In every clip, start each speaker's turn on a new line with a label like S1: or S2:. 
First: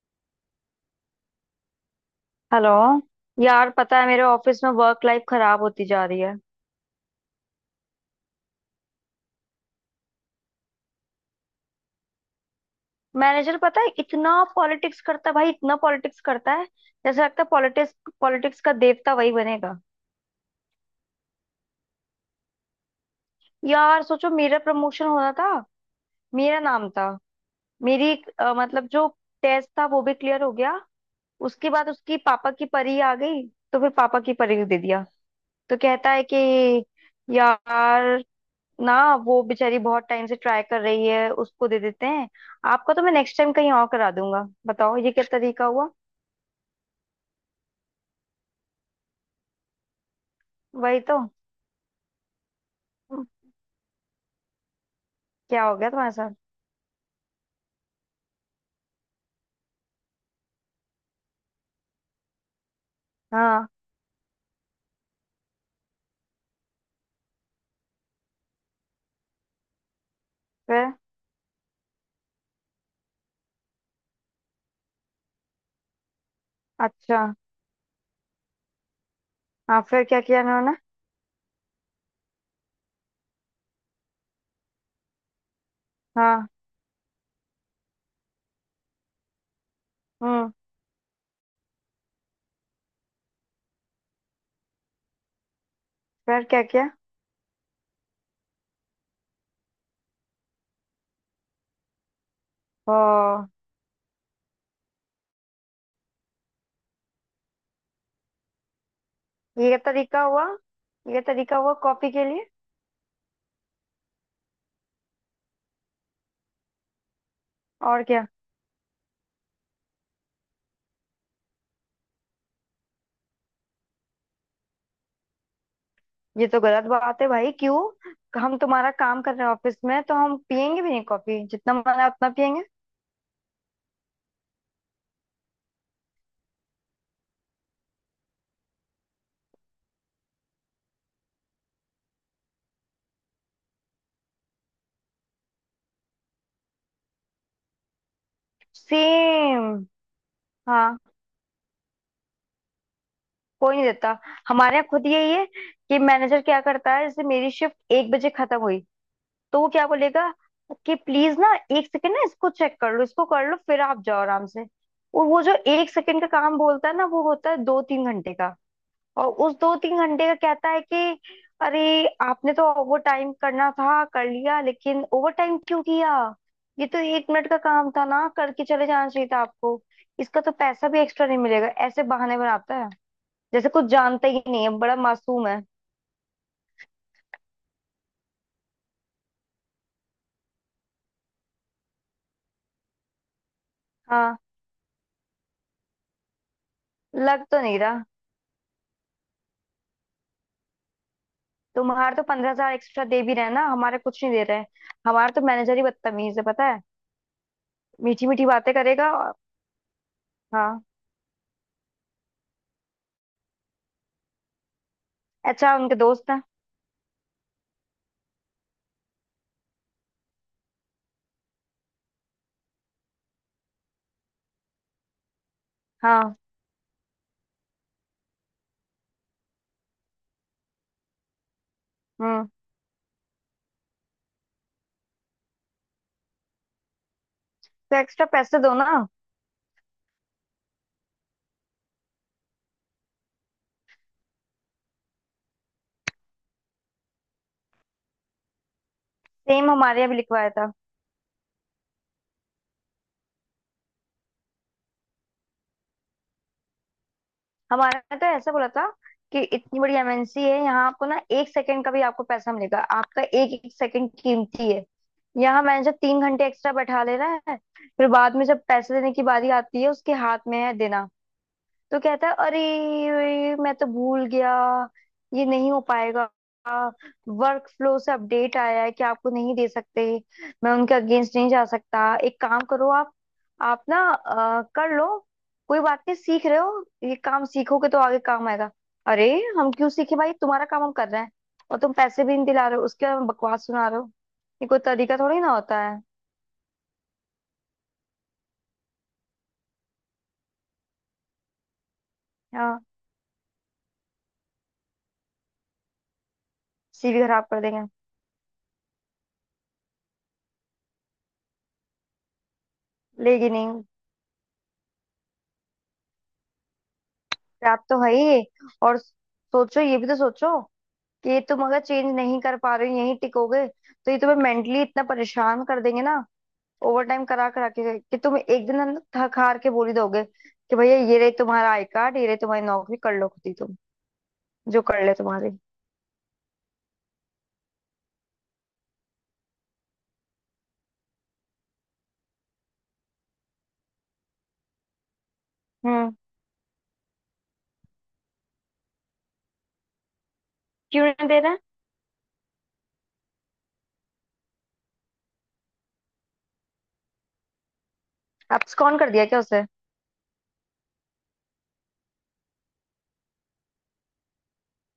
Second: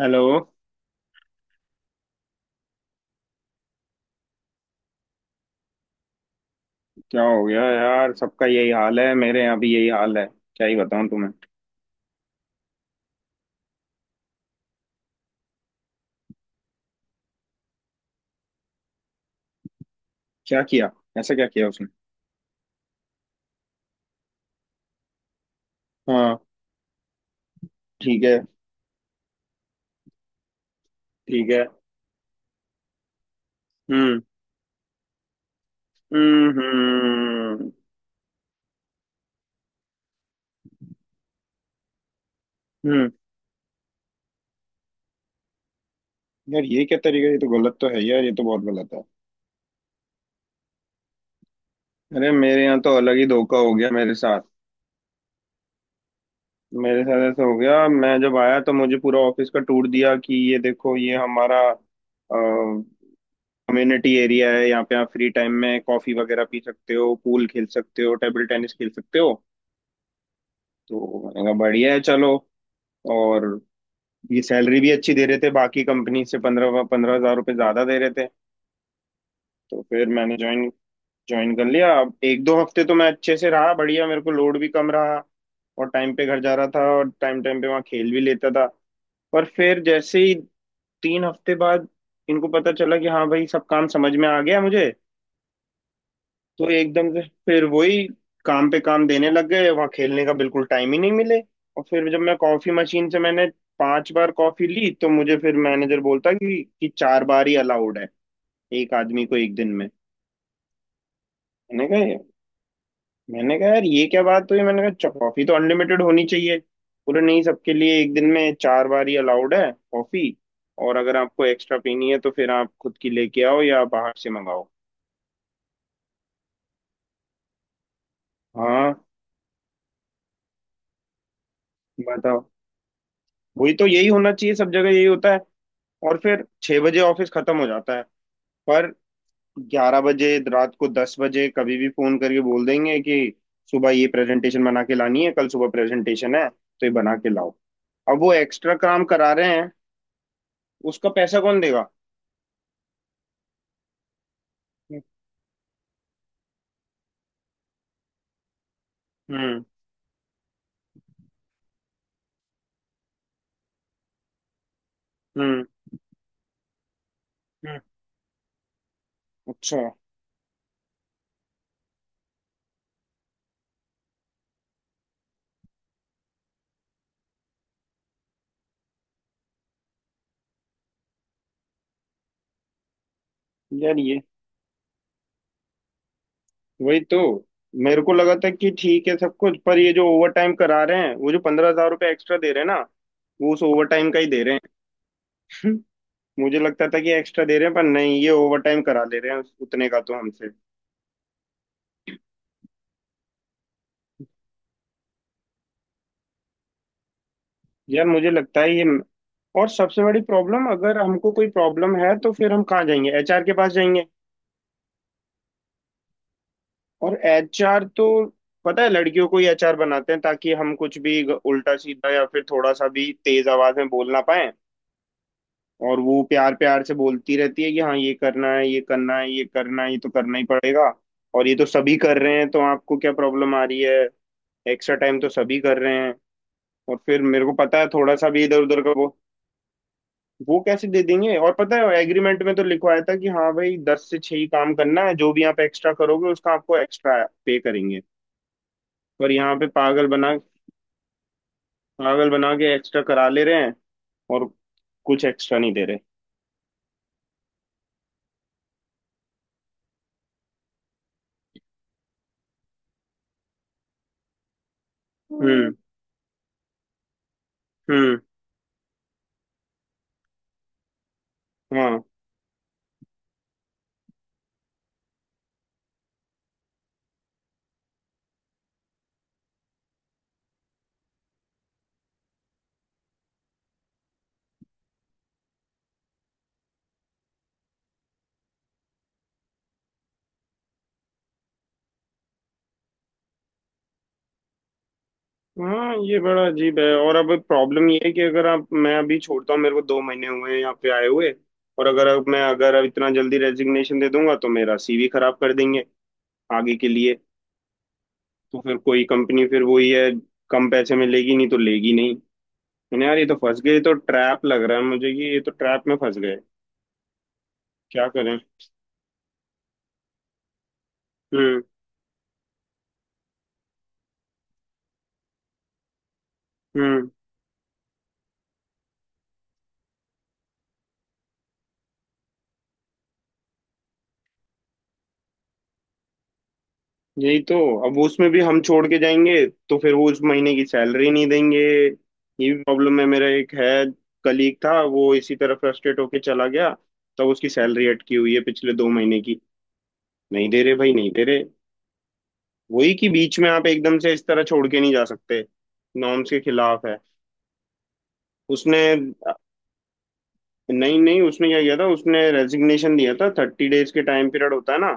S1: Hello.
S2: Hello. यार, पता है मेरे ऑफिस में वर्क लाइफ खराब होती जा रही है।
S1: क्या हो गया यार? सबका यही हाल है। मेरे यहाँ भी यही हाल है। क्या ही बताऊं तुम्हें।
S2: मैनेजर, पता है, इतना पॉलिटिक्स करता है भाई, इतना पॉलिटिक्स करता है। जैसे लगता है पॉलिटिक्स पॉलिटिक्स का देवता वही बनेगा।
S1: क्या किया? ऐसा क्या किया उसने?
S2: यार सोचो, मेरा प्रमोशन होना था।
S1: हाँ।
S2: मेरा नाम था, मेरी
S1: ठीक है।
S2: मतलब जो टेस्ट था वो भी क्लियर हो गया।
S1: ठीक है।
S2: उसके बाद उसकी पापा की परी आ गई, तो फिर
S1: हम्म।
S2: पापा की परी को दे दिया। तो कहता है
S1: हम्म।
S2: कि
S1: हम्म।
S2: यार ना, वो बेचारी बहुत टाइम से ट्राई कर रही है, उसको दे देते हैं। आपका तो मैं
S1: हम्म।
S2: नेक्स्ट टाइम कहीं और करा दूंगा। बताओ ये क्या तरीका हुआ।
S1: यार ये क्या तरीका है? ये तो गलत तो है यार, ये तो बहुत गलत है।
S2: वही तो।
S1: अरे मेरे यहाँ तो अलग ही
S2: हम्म,
S1: धोखा हो गया मेरे साथ।
S2: क्या हो गया तुम्हारे साथ।
S1: मेरे साथ ऐसा हो गया, मैं जब आया तो मुझे पूरा ऑफिस का टूर दिया कि ये देखो, ये हमारा कम्युनिटी
S2: हाँ
S1: एरिया है, यहाँ पे आप फ्री टाइम में कॉफी वगैरह पी सकते हो, पूल खेल सकते हो, टेबल टेनिस खेल सकते हो।
S2: फिर।
S1: तो मैंने कहा बढ़िया है चलो। और ये सैलरी भी अच्छी दे रहे थे, बाकी कंपनी से पंद्रह पंद्रह
S2: अच्छा।
S1: हजार रुपये ज्यादा दे रहे थे। तो
S2: हाँ फिर
S1: फिर
S2: क्या
S1: मैंने
S2: किया
S1: ज्वाइन
S2: इन्होंने।
S1: ज्वाइन कर लिया। अब एक दो हफ्ते तो मैं अच्छे से रहा, बढ़िया, मेरे को लोड भी कम रहा। और टाइम पे घर
S2: हाँ।
S1: जा रहा था, और टाइम टाइम पे वहाँ खेल भी लेता था। पर फिर जैसे ही
S2: हम्म।
S1: 3 हफ्ते बाद इनको पता चला कि हाँ भाई, सब काम समझ में आ गया मुझे।
S2: फिर क्या
S1: तो
S2: किया।
S1: एकदम से फिर वही काम पे काम देने लग गए, वहां खेलने का बिल्कुल टाइम ही नहीं मिले। और फिर जब मैं कॉफी
S2: ओ,
S1: मशीन से मैंने 5 बार कॉफी ली तो मुझे फिर मैनेजर बोलता कि 4 बार ही अलाउड है एक आदमी को एक
S2: ये
S1: दिन
S2: क्या
S1: में।
S2: तरीका हुआ। ये क्या तरीका हुआ
S1: मैंने
S2: कॉपी
S1: कहा,
S2: के लिए।
S1: मैंने कहा यार ये क्या बात हुई, मैंने कहा, कॉफी तो अनलिमिटेड होनी चाहिए।" बोले नहीं, सबके लिए
S2: और
S1: एक
S2: क्या।
S1: दिन में 4 बार ही अलाउड है कॉफी। और अगर आपको एक्स्ट्रा पीनी है तो फिर आप खुद की लेके आओ या बाहर से मंगाओ।
S2: ये तो गलत बात है भाई। क्यों? हम तुम्हारा
S1: हाँ।
S2: काम कर रहे हैं ऑफिस में, तो हम पियेंगे भी नहीं कॉफी? जितना मन है उतना
S1: बताओ।
S2: पियेंगे।
S1: वही तो, यही होना चाहिए, सब जगह यही होता है। और फिर 6 बजे ऑफिस खत्म हो जाता है, पर 11 बजे रात को, 10 बजे, कभी भी फोन करके बोल देंगे कि सुबह ये प्रेजेंटेशन बना के लानी है, कल सुबह प्रेजेंटेशन है तो ये बना के लाओ। अब वो एक्स्ट्रा काम करा रहे हैं,
S2: सेम। हाँ।
S1: उसका पैसा कौन देगा?
S2: कोई नहीं देता। हमारे यहाँ खुद यही है कि मैनेजर क्या करता है, जैसे मेरी शिफ्ट 1 बजे खत्म हुई, तो
S1: हम्म।
S2: वो क्या बोलेगा कि प्लीज ना, 1 सेकंड ना इसको चेक कर लो, इसको कर लो, फिर आप जाओ आराम से। और वो जो
S1: हम्म।
S2: 1 सेकंड का काम बोलता है ना, वो होता है
S1: हम्म।
S2: 2-3 घंटे का। और उस दो
S1: अच्छा।
S2: तीन घंटे का कहता है कि अरे, आपने तो ओवर टाइम करना था, कर लिया, लेकिन ओवर टाइम क्यों किया? ये तो 1 मिनट का काम था ना, करके चले जाना चाहिए था आपको। इसका तो पैसा भी एक्स्ट्रा नहीं मिलेगा। ऐसे बहाने बनाता है जैसे कुछ
S1: यार ये,
S2: जानता ही नहीं है, बड़ा मासूम है।
S1: वही तो। मेरे को लगा था कि ठीक है सब कुछ, पर ये जो ओवर टाइम करा रहे हैं, वो जो 15,000 रुपये एक्स्ट्रा दे रहे हैं ना, वो उस ओवर टाइम का ही
S2: हाँ,
S1: दे रहे हैं। मुझे लगता था कि
S2: लग
S1: एक्स्ट्रा दे
S2: तो
S1: रहे हैं,
S2: नहीं
S1: पर
S2: रहा।
S1: नहीं, ये ओवर टाइम करा ले रहे हैं, उतने का तो हमसे।
S2: तुम्हारे तो 15,000 एक्स्ट्रा दे भी रहे हैं ना, हमारे कुछ नहीं दे रहे हैं। हमारे तो मैनेजर ही बदतमीज है, पता है?
S1: यार
S2: मीठी
S1: मुझे
S2: मीठी
S1: लगता
S2: बातें
S1: है ये,
S2: करेगा और-।
S1: और सबसे बड़ी प्रॉब्लम,
S2: हाँ।
S1: अगर हमको कोई प्रॉब्लम है तो फिर हम कहाँ जाएंगे? एचआर के पास जाएंगे।
S2: अच्छा, उनके दोस्त हैं।
S1: और एचआर तो, पता है, लड़कियों को ही एचआर बनाते हैं ताकि हम कुछ भी उल्टा सीधा या फिर थोड़ा सा भी तेज आवाज में बोल ना पाए। और वो
S2: हाँ।
S1: प्यार प्यार से बोलती रहती है कि हाँ, ये करना है, ये करना है, ये करना है, ये तो करना ही पड़ेगा, और ये तो सभी कर रहे
S2: हम्म।
S1: हैं, तो आपको क्या प्रॉब्लम आ रही है? एक्स्ट्रा टाइम तो सभी कर रहे हैं। और फिर मेरे को पता है,
S2: तो
S1: थोड़ा
S2: एक्स्ट्रा
S1: सा भी
S2: पैसे
S1: इधर
S2: दो
S1: उधर का
S2: ना।
S1: वो कैसे दे देंगे। और पता है एग्रीमेंट में तो लिखवाया था कि हाँ भाई, 10 से 6 ही काम करना है, जो भी आप एक्स्ट्रा करोगे उसका आपको एक्स्ट्रा पे करेंगे। पर यहाँ पे
S2: सेम, हमारे
S1: पागल
S2: यहाँ भी
S1: बना,
S2: लिखवाया था।
S1: पागल बना के एक्स्ट्रा करा ले रहे हैं, और कुछ एक्स्ट्रा नहीं दे रहे।
S2: हमारा तो ऐसा बोला था कि इतनी बड़ी MNC है, यहाँ आपको ना 1 सेकंड का भी आपको पैसा मिलेगा, आपका एक एक सेकंड कीमती है। यहाँ
S1: हम्म।
S2: मैनेजर 3 घंटे एक्स्ट्रा बैठा ले रहा है। फिर
S1: हम्म।
S2: बाद में जब पैसे देने की बारी आती है, उसके हाथ में है देना,
S1: हम्म।
S2: तो
S1: हाँ।
S2: कहता है अरे मैं तो भूल गया, ये नहीं हो पाएगा, वर्क फ्लो से अपडेट आया है कि आपको नहीं दे सकते, मैं उनके अगेंस्ट नहीं जा सकता। एक काम करो आप ना कर लो, कोई बात नहीं, सीख रहे हो, ये काम सीखोगे तो आगे काम आएगा। अरे, हम क्यों सीखे भाई, तुम्हारा काम हम कर रहे हैं। और तुम पैसे भी नहीं दिला रहे हो, उसके बाद बकवास सुना रहे हो। ये कोई तरीका थोड़ी ना होता
S1: हाँ
S2: है।
S1: ये बड़ा अजीब है। और अब प्रॉब्लम ये है कि अगर आप मैं अभी छोड़ता हूँ, मेरे को 2 महीने हुए हैं यहाँ पे आए हुए। और अगर अब
S2: हाँ,
S1: इतना जल्दी रेजिग्नेशन दे दूंगा तो मेरा सीवी खराब कर देंगे आगे के लिए।
S2: CV खराब कर देंगे।
S1: तो फिर कोई कंपनी, फिर वही है, कम पैसे में लेगी नहीं तो लेगी नहीं। मैंने, यार ये तो
S2: लेगी
S1: फंस गए, ये
S2: नहीं।
S1: तो ट्रैप लग रहा है मुझे कि ये तो ट्रैप में फंस गए।
S2: आप तो
S1: क्या
S2: है
S1: करें।
S2: ही। और सोचो, ये भी तो सोचो कि ये तुम
S1: हम्म।
S2: अगर चेंज नहीं कर पा रहे हो, यहीं टिकोगे, तो ये तुम्हें मेंटली इतना परेशान कर देंगे ना, ओवर
S1: हम्म।
S2: टाइम करा करा के, कि तुम एक दिन अंदर थक हार के बोल ही दोगे कि भैया, ये रही तुम्हारा आई कार्ड, ये रही तुम्हारी नौकरी, कर लो खुद ही तुम जो कर ले तुम्हारी।
S1: यही तो। अब वो, उसमें भी हम छोड़ के जाएंगे तो फिर वो उस महीने की सैलरी नहीं देंगे। ये भी प्रॉब्लम है। मेरा एक है कलीग था, वो इसी तरह फ्रस्ट्रेट
S2: हम्म।
S1: होके चला गया। तब उसकी सैलरी अटकी हुई है पिछले 2 महीने की, नहीं दे रहे भाई,
S2: क्यों
S1: नहीं दे
S2: नहीं दे
S1: रहे।
S2: रहा है?
S1: वही कि बीच में आप एकदम से इस तरह छोड़ के नहीं जा सकते, नॉर्म्स के खिलाफ है। उसने,
S2: abscond कर दिया क्या उसे?
S1: नहीं नहीं, उसने क्या किया था, उसने रेजिग्नेशन दिया था, 30 days के टाइम पीरियड होता है ना,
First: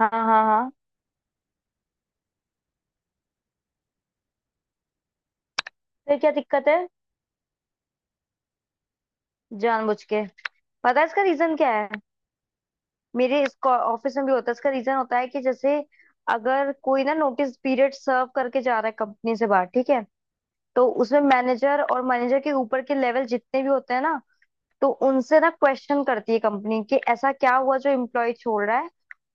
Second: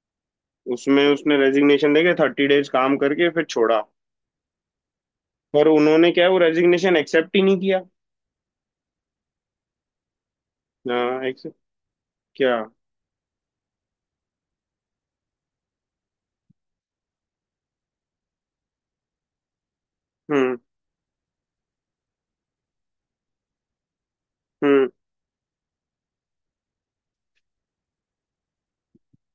S2: हाँ हाँ हाँ।
S1: उसमें उसने रेजिग्नेशन देके 30 days काम करके फिर छोड़ा। पर उन्होंने
S2: फिर
S1: क्या है,
S2: क्या
S1: वो
S2: दिक्कत है?
S1: रेजिग्नेशन एक्सेप्ट ही नहीं किया।
S2: जानबूझ के। पता है इसका
S1: हाँ एक्सेप्ट
S2: रीजन क्या है?
S1: क्या?
S2: मेरे इसको ऑफिस में भी होता है, इसका रीजन होता है कि जैसे अगर कोई ना नोटिस पीरियड सर्व करके जा रहा है कंपनी से बाहर, ठीक है,
S1: हम्म।
S2: तो उसमें मैनेजर और मैनेजर के ऊपर के लेवल जितने भी होते हैं ना,
S1: हम्म।
S2: तो उनसे ना क्वेश्चन करती है कंपनी कि ऐसा क्या हुआ जो एम्प्लॉय छोड़ रहा है।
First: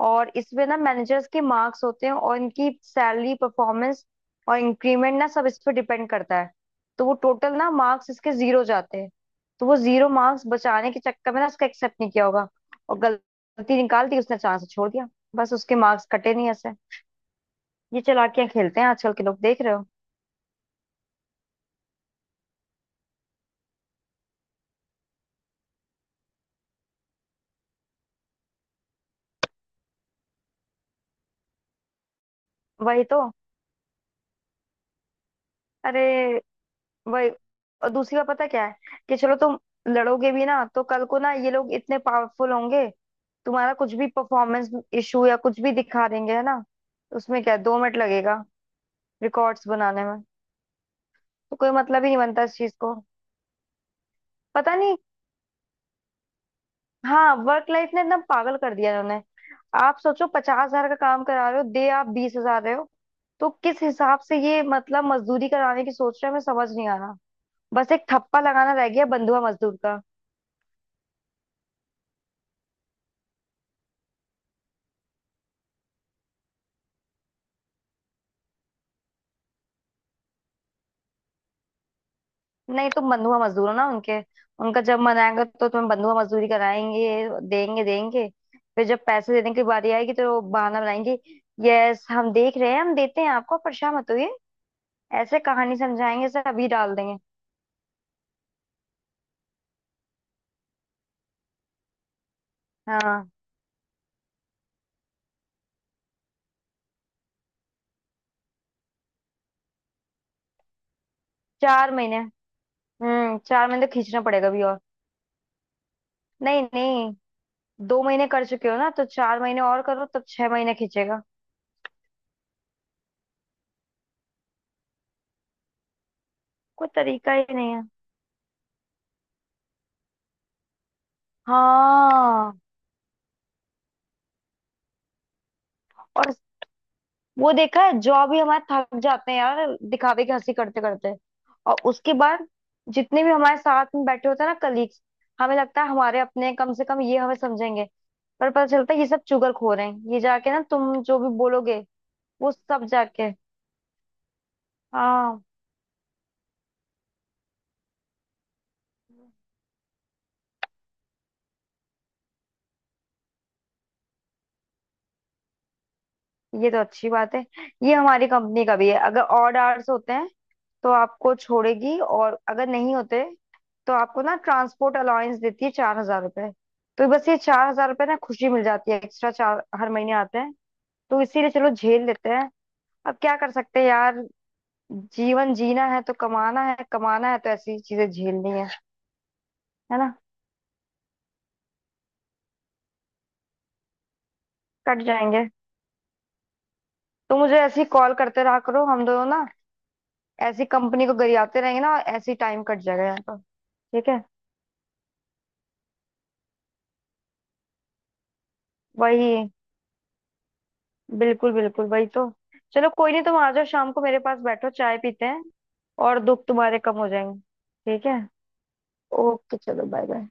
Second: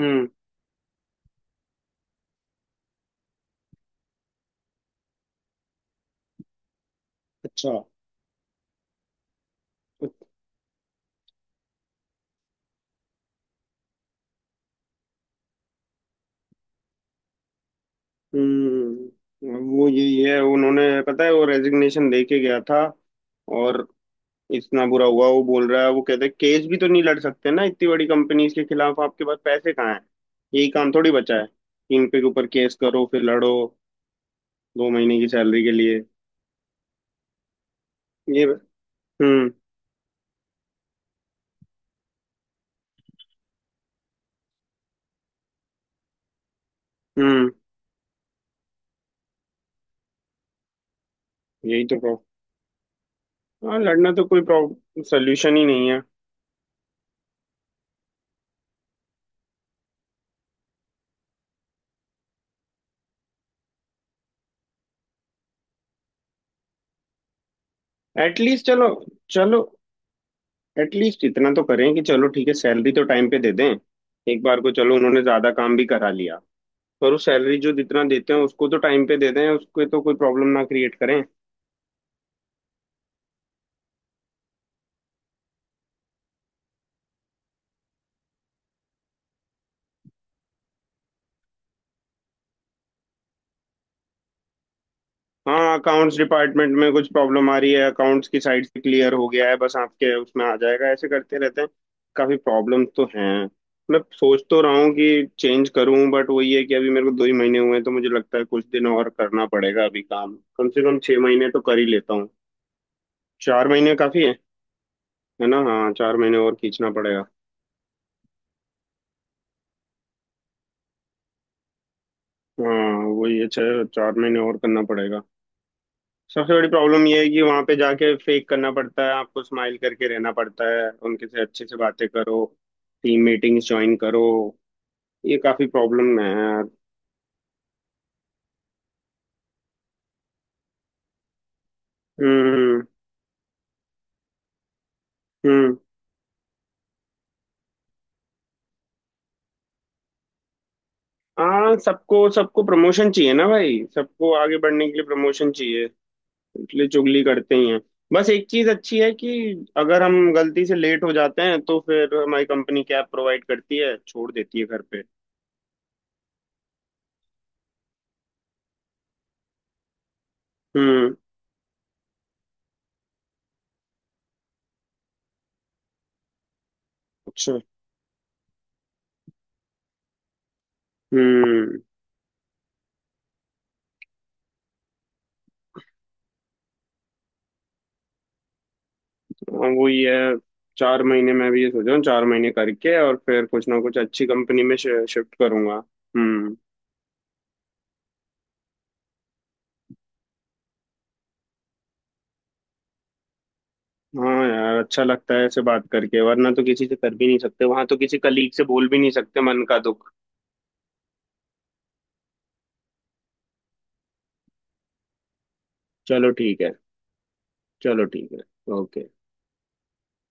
S1: हम्म।
S2: और इसमें ना मैनेजर्स के मार्क्स होते हैं, और इनकी सैलरी, परफॉर्मेंस और इंक्रीमेंट ना सब इस पर डिपेंड करता है। तो वो टोटल ना
S1: अच्छा।
S2: मार्क्स इसके जीरो जाते हैं। तो वो जीरो मार्क्स बचाने के चक्कर में ना उसका एक्सेप्ट नहीं किया होगा, और गलती निकाल दी, उसने चांस छोड़ दिया। बस, उसके मार्क्स कटे नहीं ऐसे। ये चालाकियां खेलते हैं आजकल के लोग,
S1: हम्म।
S2: देख रहे हो?
S1: वो यही है, उन्होंने, पता है, वो रेजिग्नेशन दे के गया था और इतना बुरा हुआ, वो बोल रहा है। वो कहते हैं केस भी तो नहीं लड़ सकते ना इतनी बड़ी कंपनीज के खिलाफ, आपके पास पैसे कहाँ हैं? यही काम थोड़ी बचा है, इन पे के ऊपर केस
S2: वही
S1: करो
S2: तो।
S1: फिर लड़ो 2 महीने की सैलरी के लिए।
S2: अरे, वही। और दूसरी बात
S1: ये।
S2: पता क्या है, कि चलो
S1: हम्म।
S2: तुम लड़ोगे भी ना, तो कल को ना ये लोग इतने पावरफुल होंगे, तुम्हारा कुछ भी परफॉर्मेंस इशू या कुछ भी दिखा देंगे, है ना? उसमें
S1: हम्म।
S2: क्या है, 2 मिनट लगेगा रिकॉर्ड्स बनाने में। तो कोई
S1: यही तो
S2: मतलब ही नहीं
S1: प्रॉब्लम।
S2: बनता इस चीज को।
S1: हाँ लड़ना तो कोई
S2: पता नहीं।
S1: प्रॉब्लम सोल्यूशन ही नहीं है।
S2: हाँ, वर्क लाइफ ने एकदम पागल कर दिया इन्होंने। आप सोचो 50,000 का काम करा रहे हो, दे आप 20,000 रहे हो। तो किस हिसाब से ये मतलब मजदूरी कराने की सोच रहे हैं, मैं समझ नहीं आ रहा। बस एक ठप्पा
S1: एटलीस्ट,
S2: लगाना रह
S1: चलो,
S2: गया, बंधुआ
S1: चलो
S2: मजदूर।
S1: एटलीस्ट इतना तो करें कि चलो ठीक है, सैलरी तो टाइम पे दे दें। एक बार को चलो उन्होंने ज्यादा काम भी करा लिया, पर उस सैलरी, जो जितना देते हैं, उसको तो टाइम पे दे दें, उसके तो कोई प्रॉब्लम ना क्रिएट करें।
S2: नहीं, तुम बंधुआ मजदूर हो ना उनके, उनका जब मन आएगा तो तुम्हें बंधुआ मजदूरी कराएंगे, देंगे देंगे, फिर जब पैसे देने की बारी आएगी तो वो बहाना बनाएंगे। यस, हम देख रहे हैं, हम देते हैं आपको, परेशान मत होइए। ऐसे कहानी
S1: हाँ अकाउंट्स
S2: समझाएंगे, सर अभी
S1: डिपार्टमेंट में
S2: डाल
S1: कुछ
S2: देंगे।
S1: प्रॉब्लम आ रही है, अकाउंट्स की साइड से क्लियर हो गया है, बस आपके उसमें आ जाएगा, ऐसे करते रहते हैं। काफी प्रॉब्लम तो हैं।
S2: हाँ,
S1: मैं सोच तो रहा हूँ कि चेंज करूँ, बट वही है कि अभी मेरे को 2 ही महीने हुए हैं, तो मुझे लगता है कुछ दिन और करना पड़ेगा अभी, काम कम से कम 6 महीने तो कर ही
S2: चार
S1: लेता
S2: महीने
S1: हूँ।
S2: हम्म, चार
S1: चार
S2: महीने तो
S1: महीने
S2: खींचना
S1: काफी है
S2: पड़ेगा अभी और।
S1: है ना? हाँ 4 महीने और
S2: नहीं
S1: खींचना
S2: नहीं,
S1: पड़ेगा।
S2: 2 महीने कर चुके हो ना, तो 4 महीने और करो, तब 6 महीने खींचेगा।
S1: हाँ वही है, छह, 4 महीने और करना पड़ेगा। सबसे बड़ी
S2: कोई
S1: प्रॉब्लम ये है
S2: तरीका
S1: कि
S2: ही
S1: वहां
S2: नहीं
S1: पे
S2: है।
S1: जाके फेक करना पड़ता है, आपको स्माइल करके रहना पड़ता है, उनके से अच्छे से बातें करो,
S2: हाँ।
S1: टीम मीटिंग्स ज्वाइन करो, ये काफी प्रॉब्लम है
S2: और
S1: यार।
S2: वो देखा है, जॉब ही हमारे थक जाते हैं यार, दिखावे की हंसी करते करते। और उसके बाद
S1: हम्म।
S2: जितने भी हमारे साथ में बैठे होते हैं ना कलीग्स, हमें
S1: हम्म।
S2: लगता है हमारे अपने हैं, कम से कम ये हमें समझेंगे, पर पता चलता है ये सब चुगलखोर हैं। ये जाके ना तुम जो भी
S1: हाँ,
S2: बोलोगे
S1: सबको
S2: वो
S1: सबको
S2: सब
S1: प्रमोशन
S2: जाके।
S1: चाहिए ना भाई, सबको आगे बढ़ने के लिए
S2: हाँ,
S1: प्रमोशन चाहिए, इसलिए चुगली करते ही हैं। बस एक चीज अच्छी है कि अगर हम गलती से लेट हो जाते हैं तो फिर हमारी कंपनी कैब प्रोवाइड करती है, छोड़ देती है घर पे।
S2: ये तो अच्छी बात है। ये हमारी कंपनी का भी है। अगर ऑड आवर्स होते हैं तो
S1: हम्म।
S2: आपको छोड़ेगी, और अगर नहीं होते तो आपको ना ट्रांसपोर्ट अलाउंस देती है, 4,000 रुपए। तो बस ये
S1: अच्छा।
S2: 4,000 रुपये ना खुशी मिल जाती है, एक्स्ट्रा चार हर महीने आते हैं। तो इसीलिए चलो
S1: हम्म।
S2: झेल लेते हैं। अब क्या कर सकते हैं यार। जीवन जीना है तो कमाना है, कमाना है तो ऐसी चीजें झेलनी है।
S1: हाँ, वो
S2: है
S1: ये
S2: ना?
S1: है, 4 महीने मैं भी ये सोच रहा हूँ, 4 महीने करके और फिर कुछ ना कुछ अच्छी कंपनी में
S2: कट
S1: शिफ्ट
S2: जाएंगे।
S1: करूंगा। हम्म।
S2: तो मुझे ऐसी कॉल करते रहा करो, हम दोनों ना ऐसी कंपनी को गरियाते रहेंगे ना, ऐसी टाइम कट जाएगा यहाँ पर। ठीक है।
S1: हाँ यार, अच्छा लगता है ऐसे बात करके, वरना तो किसी से कर भी नहीं सकते, वहां तो किसी कलीग से बोल भी नहीं सकते
S2: वही,
S1: मन का दुख।
S2: बिल्कुल बिल्कुल वही तो। चलो कोई नहीं, तुम आ जाओ शाम को मेरे पास, बैठो चाय पीते हैं, और
S1: चलो
S2: दुख
S1: ठीक है।
S2: तुम्हारे कम हो जाएंगे।
S1: चलो
S2: ठीक है।
S1: ठीक है। ओके।
S2: ओके। चलो बाय बाय।